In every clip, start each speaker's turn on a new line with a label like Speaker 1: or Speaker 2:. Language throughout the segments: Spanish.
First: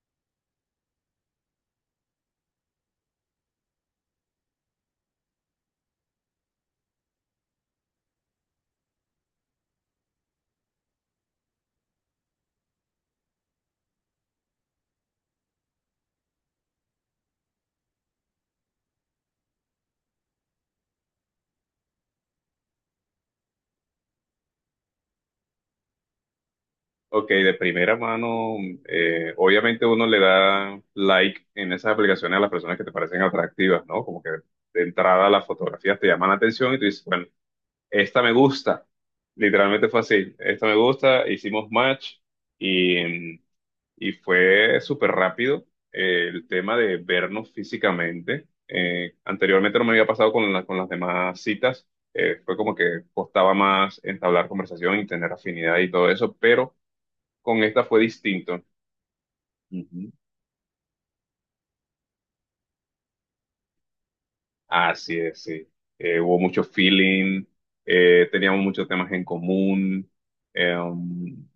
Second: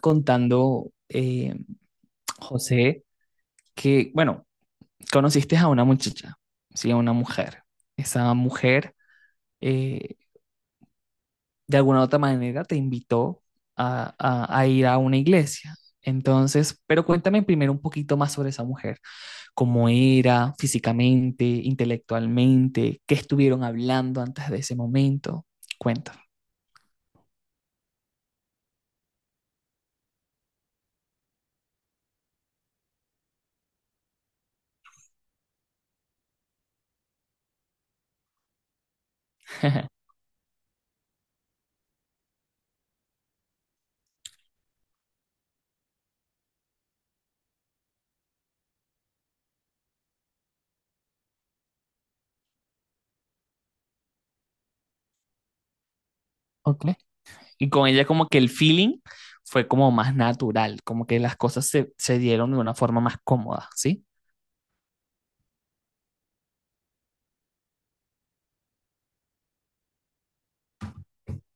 Speaker 1: Contando, José, que, bueno, conociste a una muchacha, sí, a una mujer. Esa mujer, eh, de alguna u otra manera, te invitó a ir a una iglesia. Entonces, pero cuéntame primero un poquito más sobre esa mujer, cómo era físicamente, intelectualmente, qué estuvieron hablando antes de ese momento. Cuéntame.
Speaker 2: Ok, de primera mano, obviamente uno le da like en esas aplicaciones a las personas que te parecen atractivas, ¿no? Como que de entrada las fotografías te llaman la atención y tú dices, bueno, esta me gusta. Literalmente fue así, esta me gusta, hicimos match y, y fue súper rápido el tema de vernos físicamente. Anteriormente no me había pasado con, con las demás citas, fue como que costaba más entablar conversación y tener afinidad y todo eso, pero
Speaker 1: Ok.
Speaker 2: con
Speaker 1: Y
Speaker 2: esta
Speaker 1: con
Speaker 2: fue
Speaker 1: ella como que el
Speaker 2: distinto.
Speaker 1: feeling fue como
Speaker 2: Ujú.
Speaker 1: más natural, como que las cosas se dieron de una forma más cómoda, ¿sí?
Speaker 2: Así es, sí. Hubo mucho feeling, teníamos muchos temas en común. eh, um,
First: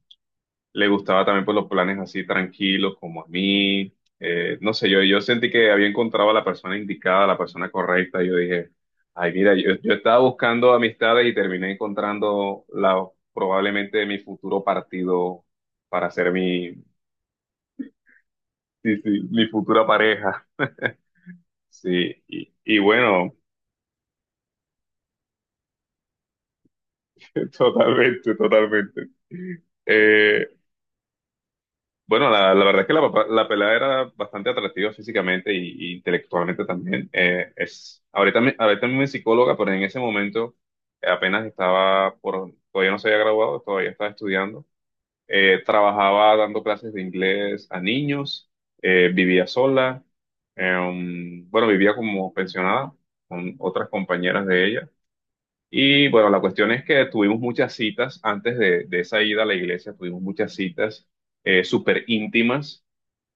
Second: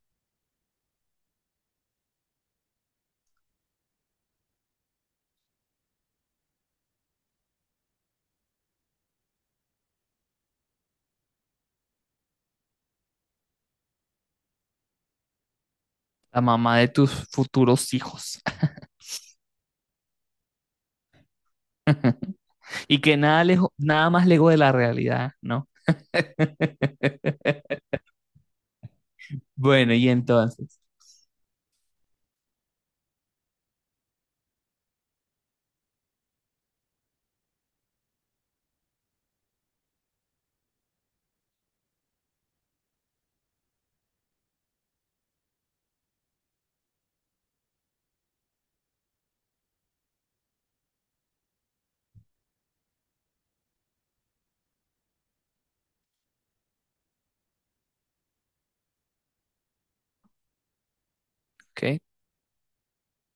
Speaker 2: Le gustaba también por los planes así tranquilos como a mí. No sé, yo sentí que había encontrado a la persona indicada, a la persona correcta. Yo dije, ay, mira, yo estaba buscando amistades y terminé encontrando la, probablemente mi futuro partido para ser
Speaker 1: La
Speaker 2: mi,
Speaker 1: mamá de tus futuros hijos.
Speaker 2: sí, sí, mi futura pareja. Sí, y
Speaker 1: Y que
Speaker 2: bueno.
Speaker 1: nada, nada más lejos de la realidad, ¿no?
Speaker 2: Totalmente, totalmente.
Speaker 1: Bueno, y
Speaker 2: Eh,
Speaker 1: entonces,
Speaker 2: bueno, la verdad es que la, la pelada era bastante atractiva físicamente y intelectualmente también. Es, ahorita, ahorita mismo es psicóloga, pero en ese momento apenas estaba por, todavía no se había graduado, todavía estaba estudiando. Trabajaba dando clases de inglés a niños, vivía sola, bueno, vivía como pensionada con otras compañeras de ella y bueno, la cuestión es que tuvimos muchas citas antes de esa ida a la iglesia, tuvimos muchas citas
Speaker 1: ¿ok?
Speaker 2: súper íntimas.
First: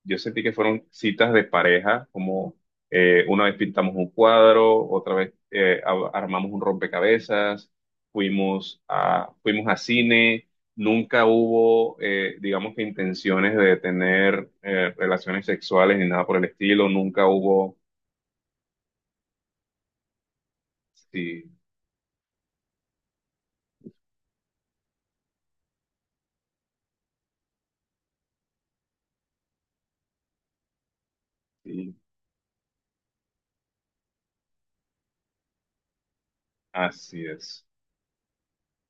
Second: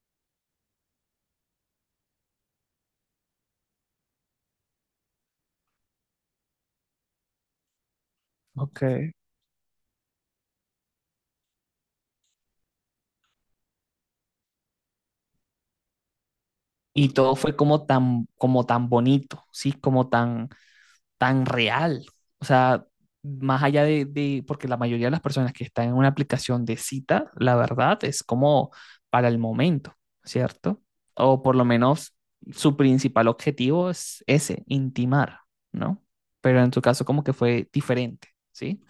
Speaker 2: Yo sentí que fueron citas de pareja, como una vez pintamos un cuadro, otra vez armamos un rompecabezas, fuimos
Speaker 1: Ok.
Speaker 2: a, fuimos a cine. Nunca hubo, digamos que intenciones de tener relaciones sexuales ni nada por el estilo.
Speaker 1: Y
Speaker 2: Nunca
Speaker 1: todo fue
Speaker 2: hubo,
Speaker 1: como tan bonito, ¿sí? Como tan, tan
Speaker 2: sí,
Speaker 1: real. O sea, más allá de, porque la mayoría de las personas que están en una aplicación de cita, la verdad es como para el momento, ¿cierto? O por lo
Speaker 2: sí,
Speaker 1: menos su principal objetivo es ese, intimar, ¿no? Pero en tu caso como
Speaker 2: así
Speaker 1: que
Speaker 2: es.
Speaker 1: fue diferente, ¿sí?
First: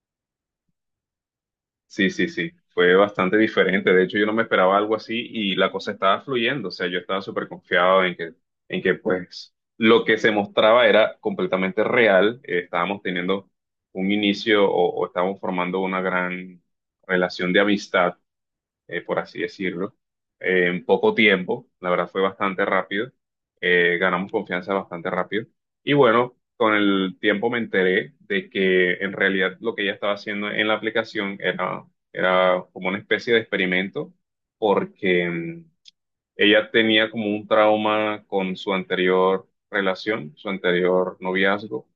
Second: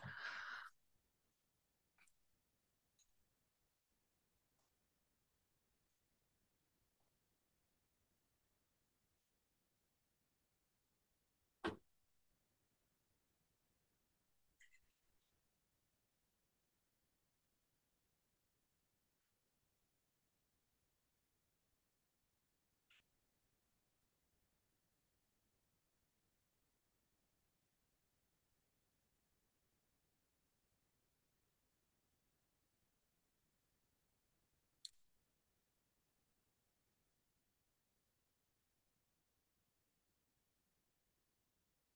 Speaker 2: Sí, sí, sí, fue bastante diferente. De hecho, yo no me esperaba algo así y la cosa estaba fluyendo. O sea, yo estaba súper confiado en que, pues, lo que se mostraba era completamente real. Estábamos teniendo un inicio o estábamos formando una gran relación de amistad por así decirlo, en poco tiempo. La verdad fue bastante rápido. Ganamos confianza bastante rápido. Y bueno, con el tiempo me enteré de que en realidad lo que ella estaba haciendo en la aplicación era, era como una especie de experimento porque... ella tenía como un trauma con su anterior relación, su anterior noviazgo,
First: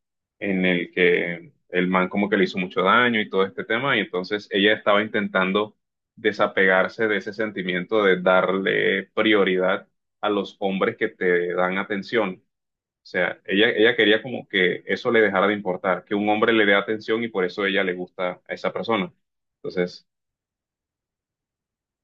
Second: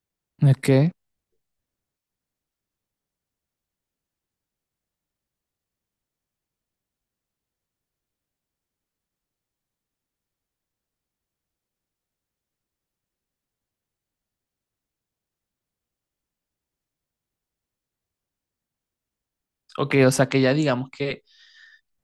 Speaker 1: Es
Speaker 2: en el
Speaker 1: que,
Speaker 2: que el man como que le hizo mucho daño y todo este tema, y entonces ella estaba intentando desapegarse de ese sentimiento de darle prioridad a los hombres que te dan atención. O sea, ella quería como que eso le dejara de importar, que un hombre le dé atención y por eso ella le gusta a esa persona.
Speaker 1: ok,
Speaker 2: Entonces,
Speaker 1: o sea que ya digamos que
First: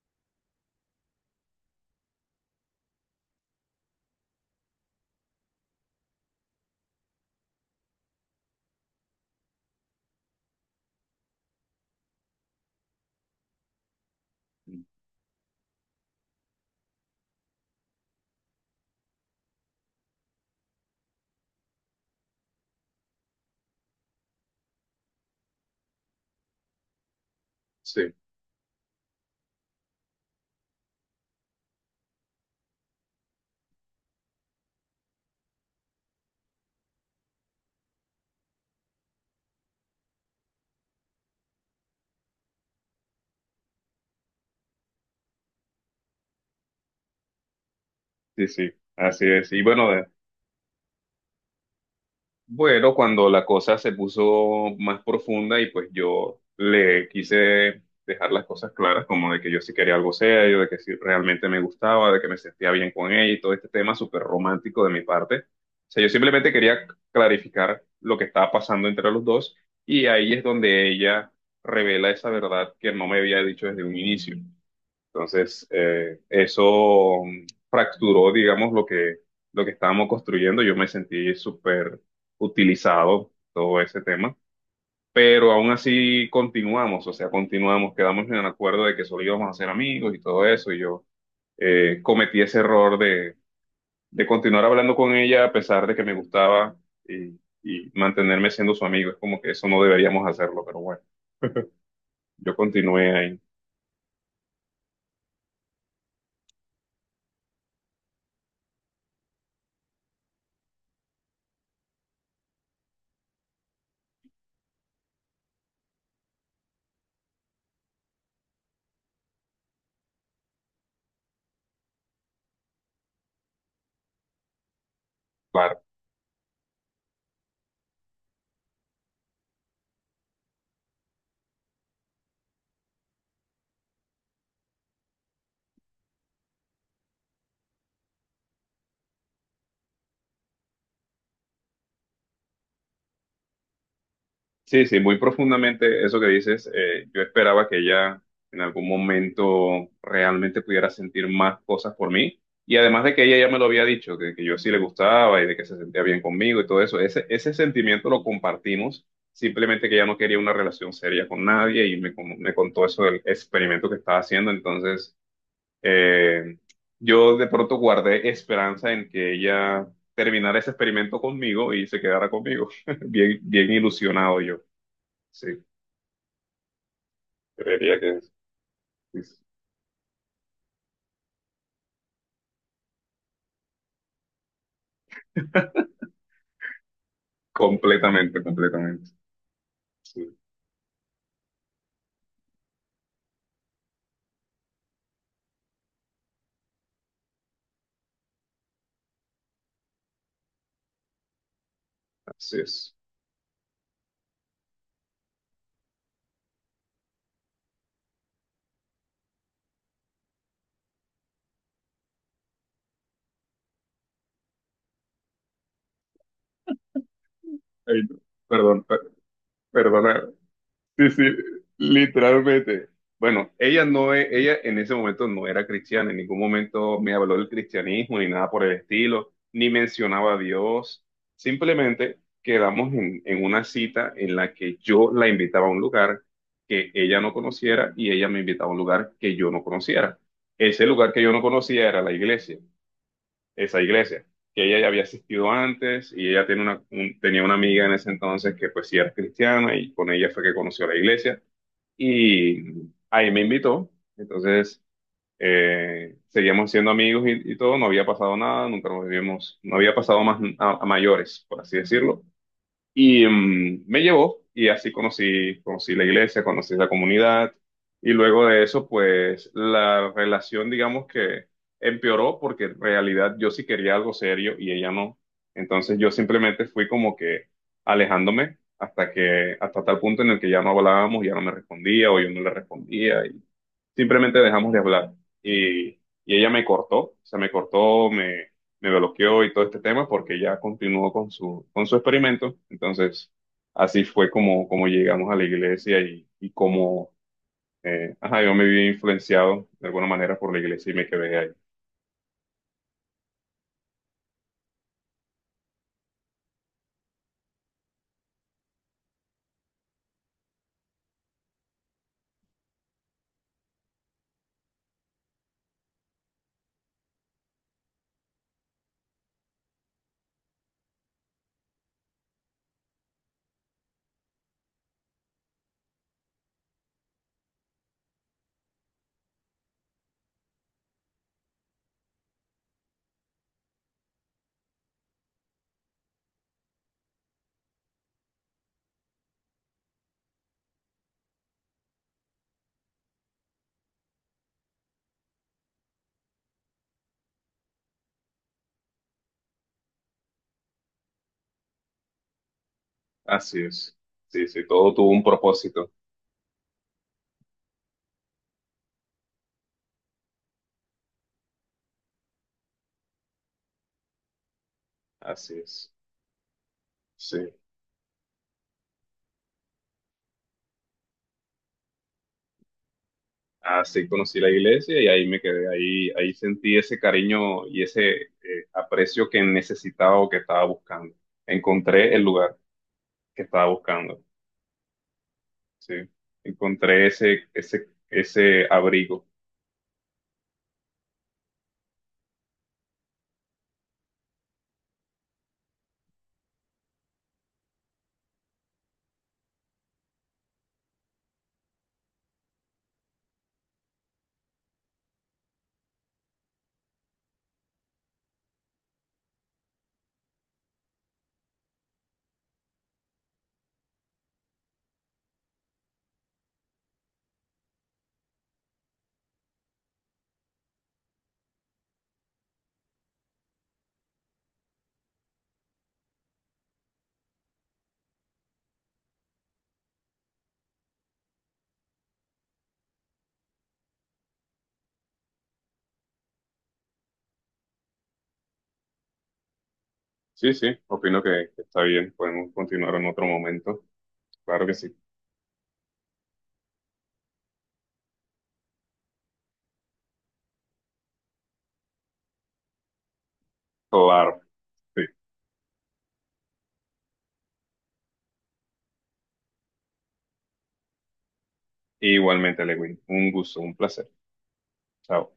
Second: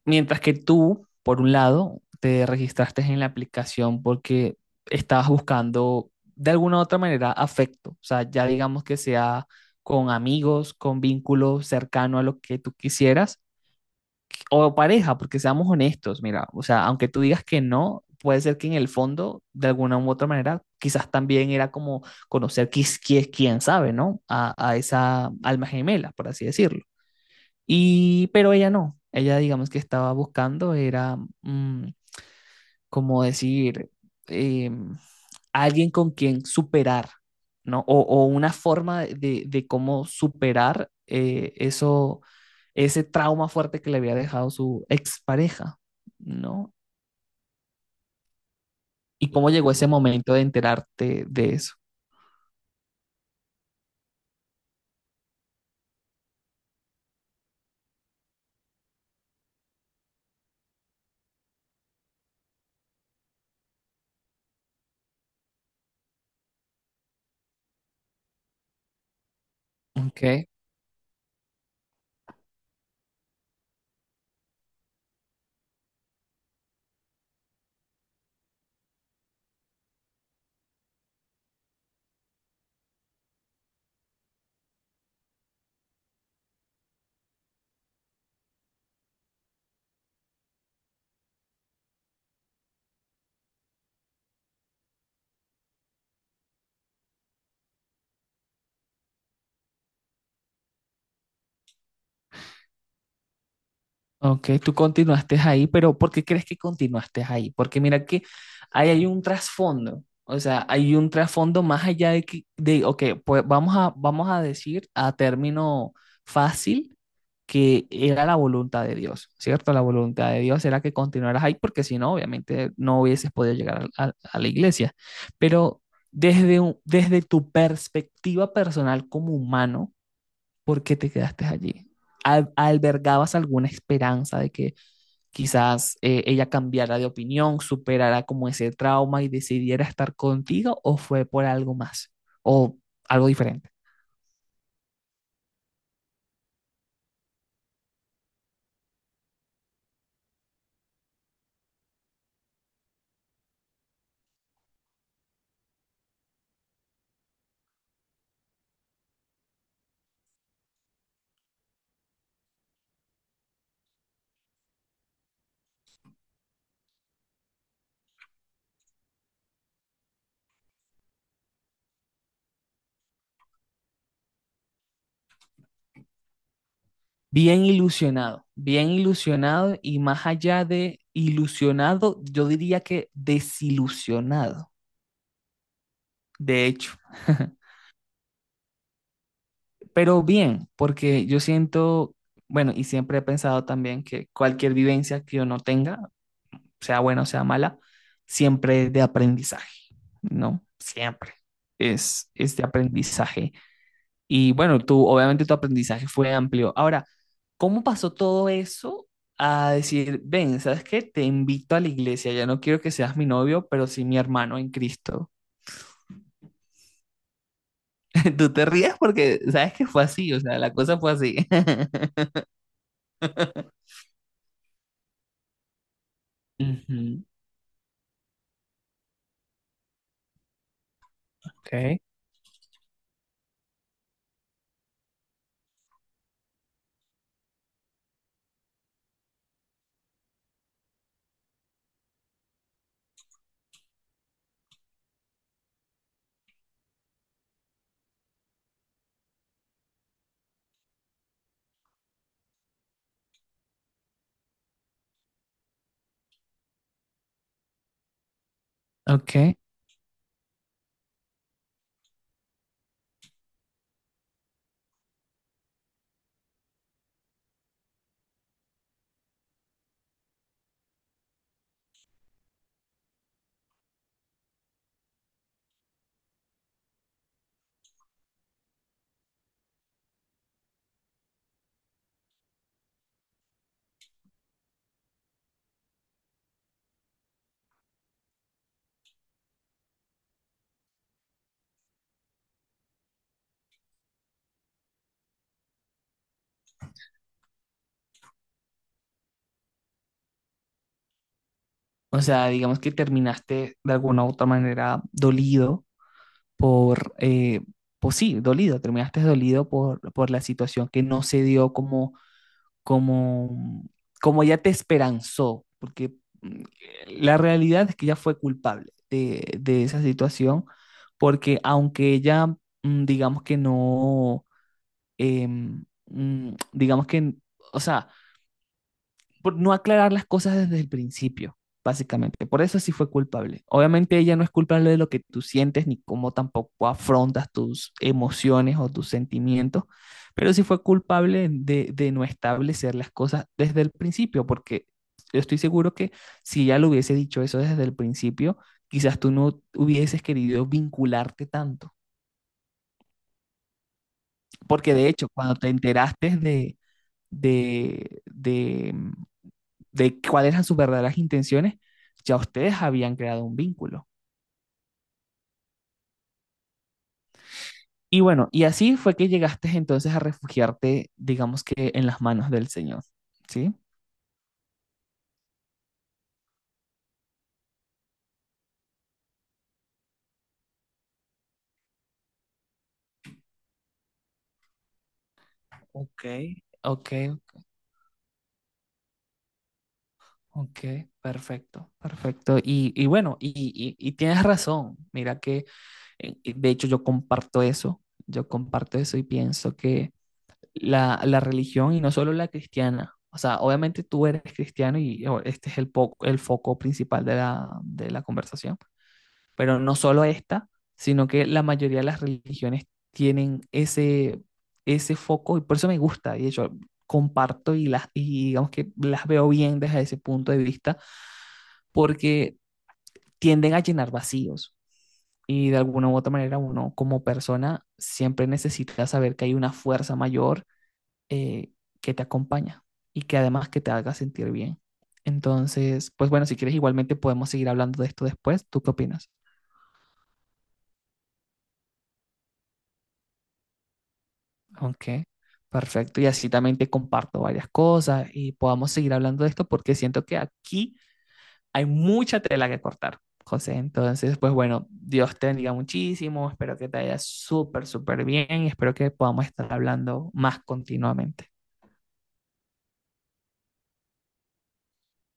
Speaker 1: mientras que tú, por un lado, te registraste en la aplicación porque estabas buscando de alguna u otra manera afecto, o sea, ya digamos que sea con amigos, con vínculos cercano a lo que tú quisieras, o pareja, porque seamos honestos, mira, o sea, aunque tú digas que no, puede ser que en el fondo, de alguna u otra manera, quizás también era como conocer, quién, quién sabe, ¿no? A esa alma gemela, por así decirlo.
Speaker 2: sí,
Speaker 1: Y, pero ella no, ella digamos que estaba buscando, era mm, como decir, em, alguien con quien superar, ¿no? O una forma de cómo superar eso, ese trauma fuerte que le había dejado su expareja, ¿no?
Speaker 2: sí, sí, así
Speaker 1: Y cómo
Speaker 2: es. Y
Speaker 1: llegó ese
Speaker 2: bueno,
Speaker 1: momento de enterarte de eso.
Speaker 2: bueno, cuando la cosa se puso más profunda y pues yo le quise dejar las cosas claras, como de que yo sí quería algo serio, de que sí realmente me gustaba, de que me sentía bien con ella y todo este tema súper romántico de mi parte. O sea, yo simplemente quería clarificar lo que estaba pasando entre los dos y ahí es
Speaker 1: Ok.
Speaker 2: donde ella revela esa verdad que no me había dicho desde un inicio. Entonces, eso fracturó, digamos, lo que estábamos construyendo. Yo me sentí súper utilizado todo ese tema, pero aún así continuamos, o sea, continuamos, quedamos en el acuerdo de que solo íbamos a ser amigos y todo eso. Y yo cometí ese error de continuar hablando con ella a pesar de que me gustaba y, y mantenerme siendo su amigo. Es como que eso no deberíamos hacerlo, pero bueno, yo continué ahí.
Speaker 1: Ok, tú continuaste ahí, pero ¿por qué crees que continuaste ahí? Porque mira que ahí hay un trasfondo, o sea, hay un trasfondo más allá de que, de, ok, pues vamos a, vamos a decir a término fácil que era la voluntad de Dios, ¿cierto? La voluntad de Dios era que continuaras ahí, porque si no, obviamente no hubieses podido llegar a, a la iglesia. Pero desde tu perspectiva personal como humano, ¿por qué te quedaste allí? ¿Albergabas alguna esperanza de que quizás ella cambiara de opinión, superara como ese trauma y decidiera estar contigo o fue por algo más o algo diferente?
Speaker 2: Sí, sí, muy profundamente eso que dices. Yo esperaba que ella en algún momento realmente pudiera sentir más cosas por mí. Y además de que ella ya me lo había dicho, que yo sí le gustaba y de que se sentía bien conmigo y todo eso, ese sentimiento lo compartimos, simplemente que ella no quería una relación seria con nadie y me, me contó eso del experimento que estaba haciendo. Entonces, eh, yo de pronto guardé esperanza en que ella terminara ese experimento conmigo y se quedara conmigo. Bien, bien ilusionado yo. Sí, creería que es.
Speaker 1: Bien
Speaker 2: es-
Speaker 1: ilusionado y más allá de ilusionado, yo diría que desilusionado, de hecho.
Speaker 2: Completamente, completamente.
Speaker 1: Pero
Speaker 2: Sí,
Speaker 1: bien, porque yo siento, bueno, y siempre he pensado también que cualquier vivencia que uno tenga sea buena o sea mala, siempre es de aprendizaje, ¿no? Siempre es
Speaker 2: así
Speaker 1: de
Speaker 2: es.
Speaker 1: aprendizaje. Y bueno, tú, obviamente tu aprendizaje fue amplio. Ahora, ¿cómo pasó todo eso a decir, ven, ¿sabes qué? Te invito a la iglesia, ya no quiero que seas mi novio, pero sí mi hermano en Cristo.
Speaker 2: Ay, no.
Speaker 1: Tú te
Speaker 2: perdón,
Speaker 1: ríes
Speaker 2: per-
Speaker 1: porque sabes que fue
Speaker 2: Perdona.
Speaker 1: así, o sea, la cosa
Speaker 2: Sí,
Speaker 1: fue
Speaker 2: sí,
Speaker 1: así.
Speaker 2: literalmente. Bueno, ella en ese momento no era cristiana, en ningún momento me
Speaker 1: Ujú.
Speaker 2: habló del cristianismo ni nada por el estilo, ni mencionaba a Dios.
Speaker 1: Ok.
Speaker 2: Simplemente quedamos en una cita en la que yo la invitaba a un lugar que ella no conociera y ella me invitaba a un lugar que yo no conociera. Ese lugar que yo no conocía era la iglesia. Esa iglesia, que ella ya había asistido antes y ella tiene una, tenía una amiga en ese entonces que pues sí era cristiana y con ella fue que conoció la iglesia y ahí me invitó, entonces seguíamos siendo amigos y todo, no había pasado nada, nunca nos
Speaker 1: Ok.
Speaker 2: habíamos, no había pasado más a mayores, por así decirlo. Y me llevó y así conocí, conocí la iglesia, conocí la comunidad y luego de eso pues la relación digamos que empeoró porque en realidad yo sí quería algo serio y ella no. Entonces yo simplemente fui como que alejándome hasta que hasta tal punto en el que ya no hablábamos, ya no me respondía o yo no le respondía simplemente dejamos de hablar. Y, y ella me cortó, o sea, me cortó, me bloqueó y todo este tema porque ya continuó con su experimento. Entonces, así fue como, como llegamos a la iglesia y como, ajá, yo me vi influenciado de alguna manera por la iglesia y me quedé ahí.
Speaker 1: O sea, digamos que terminaste de alguna u otra manera dolido por, pues sí, dolido, terminaste dolido por la situación que no se dio como, como, como ya te esperanzó, porque mm, la realidad es que ella fue culpable de esa situación, porque aunque ella, mm, digamos que no, digamos que, o sea, por no aclarar las cosas desde el principio, básicamente. Por eso sí fue culpable. Obviamente ella no es culpable de lo que tú sientes ni cómo tampoco afrontas tus emociones o tus sentimientos, pero sí fue culpable de no establecer las cosas desde el principio, porque yo estoy seguro que si ella lo hubiese dicho eso desde el principio, quizás tú no hubieses querido vincularte tanto.
Speaker 2: Así es. Sí, sí, todo
Speaker 1: Porque de
Speaker 2: tuvo un
Speaker 1: hecho, cuando te
Speaker 2: propósito.
Speaker 1: enteraste de, de, de cuáles eran sus verdaderas intenciones, ya ustedes habían creado un vínculo.
Speaker 2: Así es. Sí.
Speaker 1: Y bueno, y así fue que llegaste entonces a refugiarte, digamos que en las manos del Señor, ¿sí?
Speaker 2: Así conocí la iglesia y ahí me quedé, ahí, ahí sentí ese cariño y ese aprecio que necesitaba o que estaba buscando. Encontré el lugar que estaba buscando, sí.
Speaker 1: Ok.
Speaker 2: Encontré
Speaker 1: Ok,
Speaker 2: ese abrigo.
Speaker 1: ok, perfecto, perfecto. Y bueno, y, y tienes razón. Mira que, de hecho, yo comparto eso y pienso que la religión y no solo la cristiana, o sea, obviamente tú eres cristiano y oh, este es el, el foco principal de la conversación, pero no solo esta, sino que la mayoría de las religiones tienen ese, ese foco y por eso me gusta. Y yo comparto y, las, y digamos que las veo bien desde ese punto de vista, porque tienden a llenar vacíos. Y de alguna u otra manera uno como persona siempre necesita saber que hay una fuerza mayor eh, que te acompaña y que además que te haga sentir bien. Entonces, pues bueno, si quieres igualmente podemos seguir hablando de esto después. ¿Tú qué opinas?
Speaker 2: Sí, sí, opino que está bien. Podemos continuar en otro momento. Claro que sí.
Speaker 1: Ok, perfecto. Y así también te comparto varias cosas y podamos seguir hablando de esto porque siento que aquí hay mucha tela que cortar, José. Entonces,
Speaker 2: Claro.
Speaker 1: pues bueno,
Speaker 2: Sí.
Speaker 1: Dios te bendiga muchísimo. Espero que te vaya súper, súper bien y espero que podamos estar hablando más continuamente.
Speaker 2: Igualmente, Lewin. Un gusto, un placer. Chao.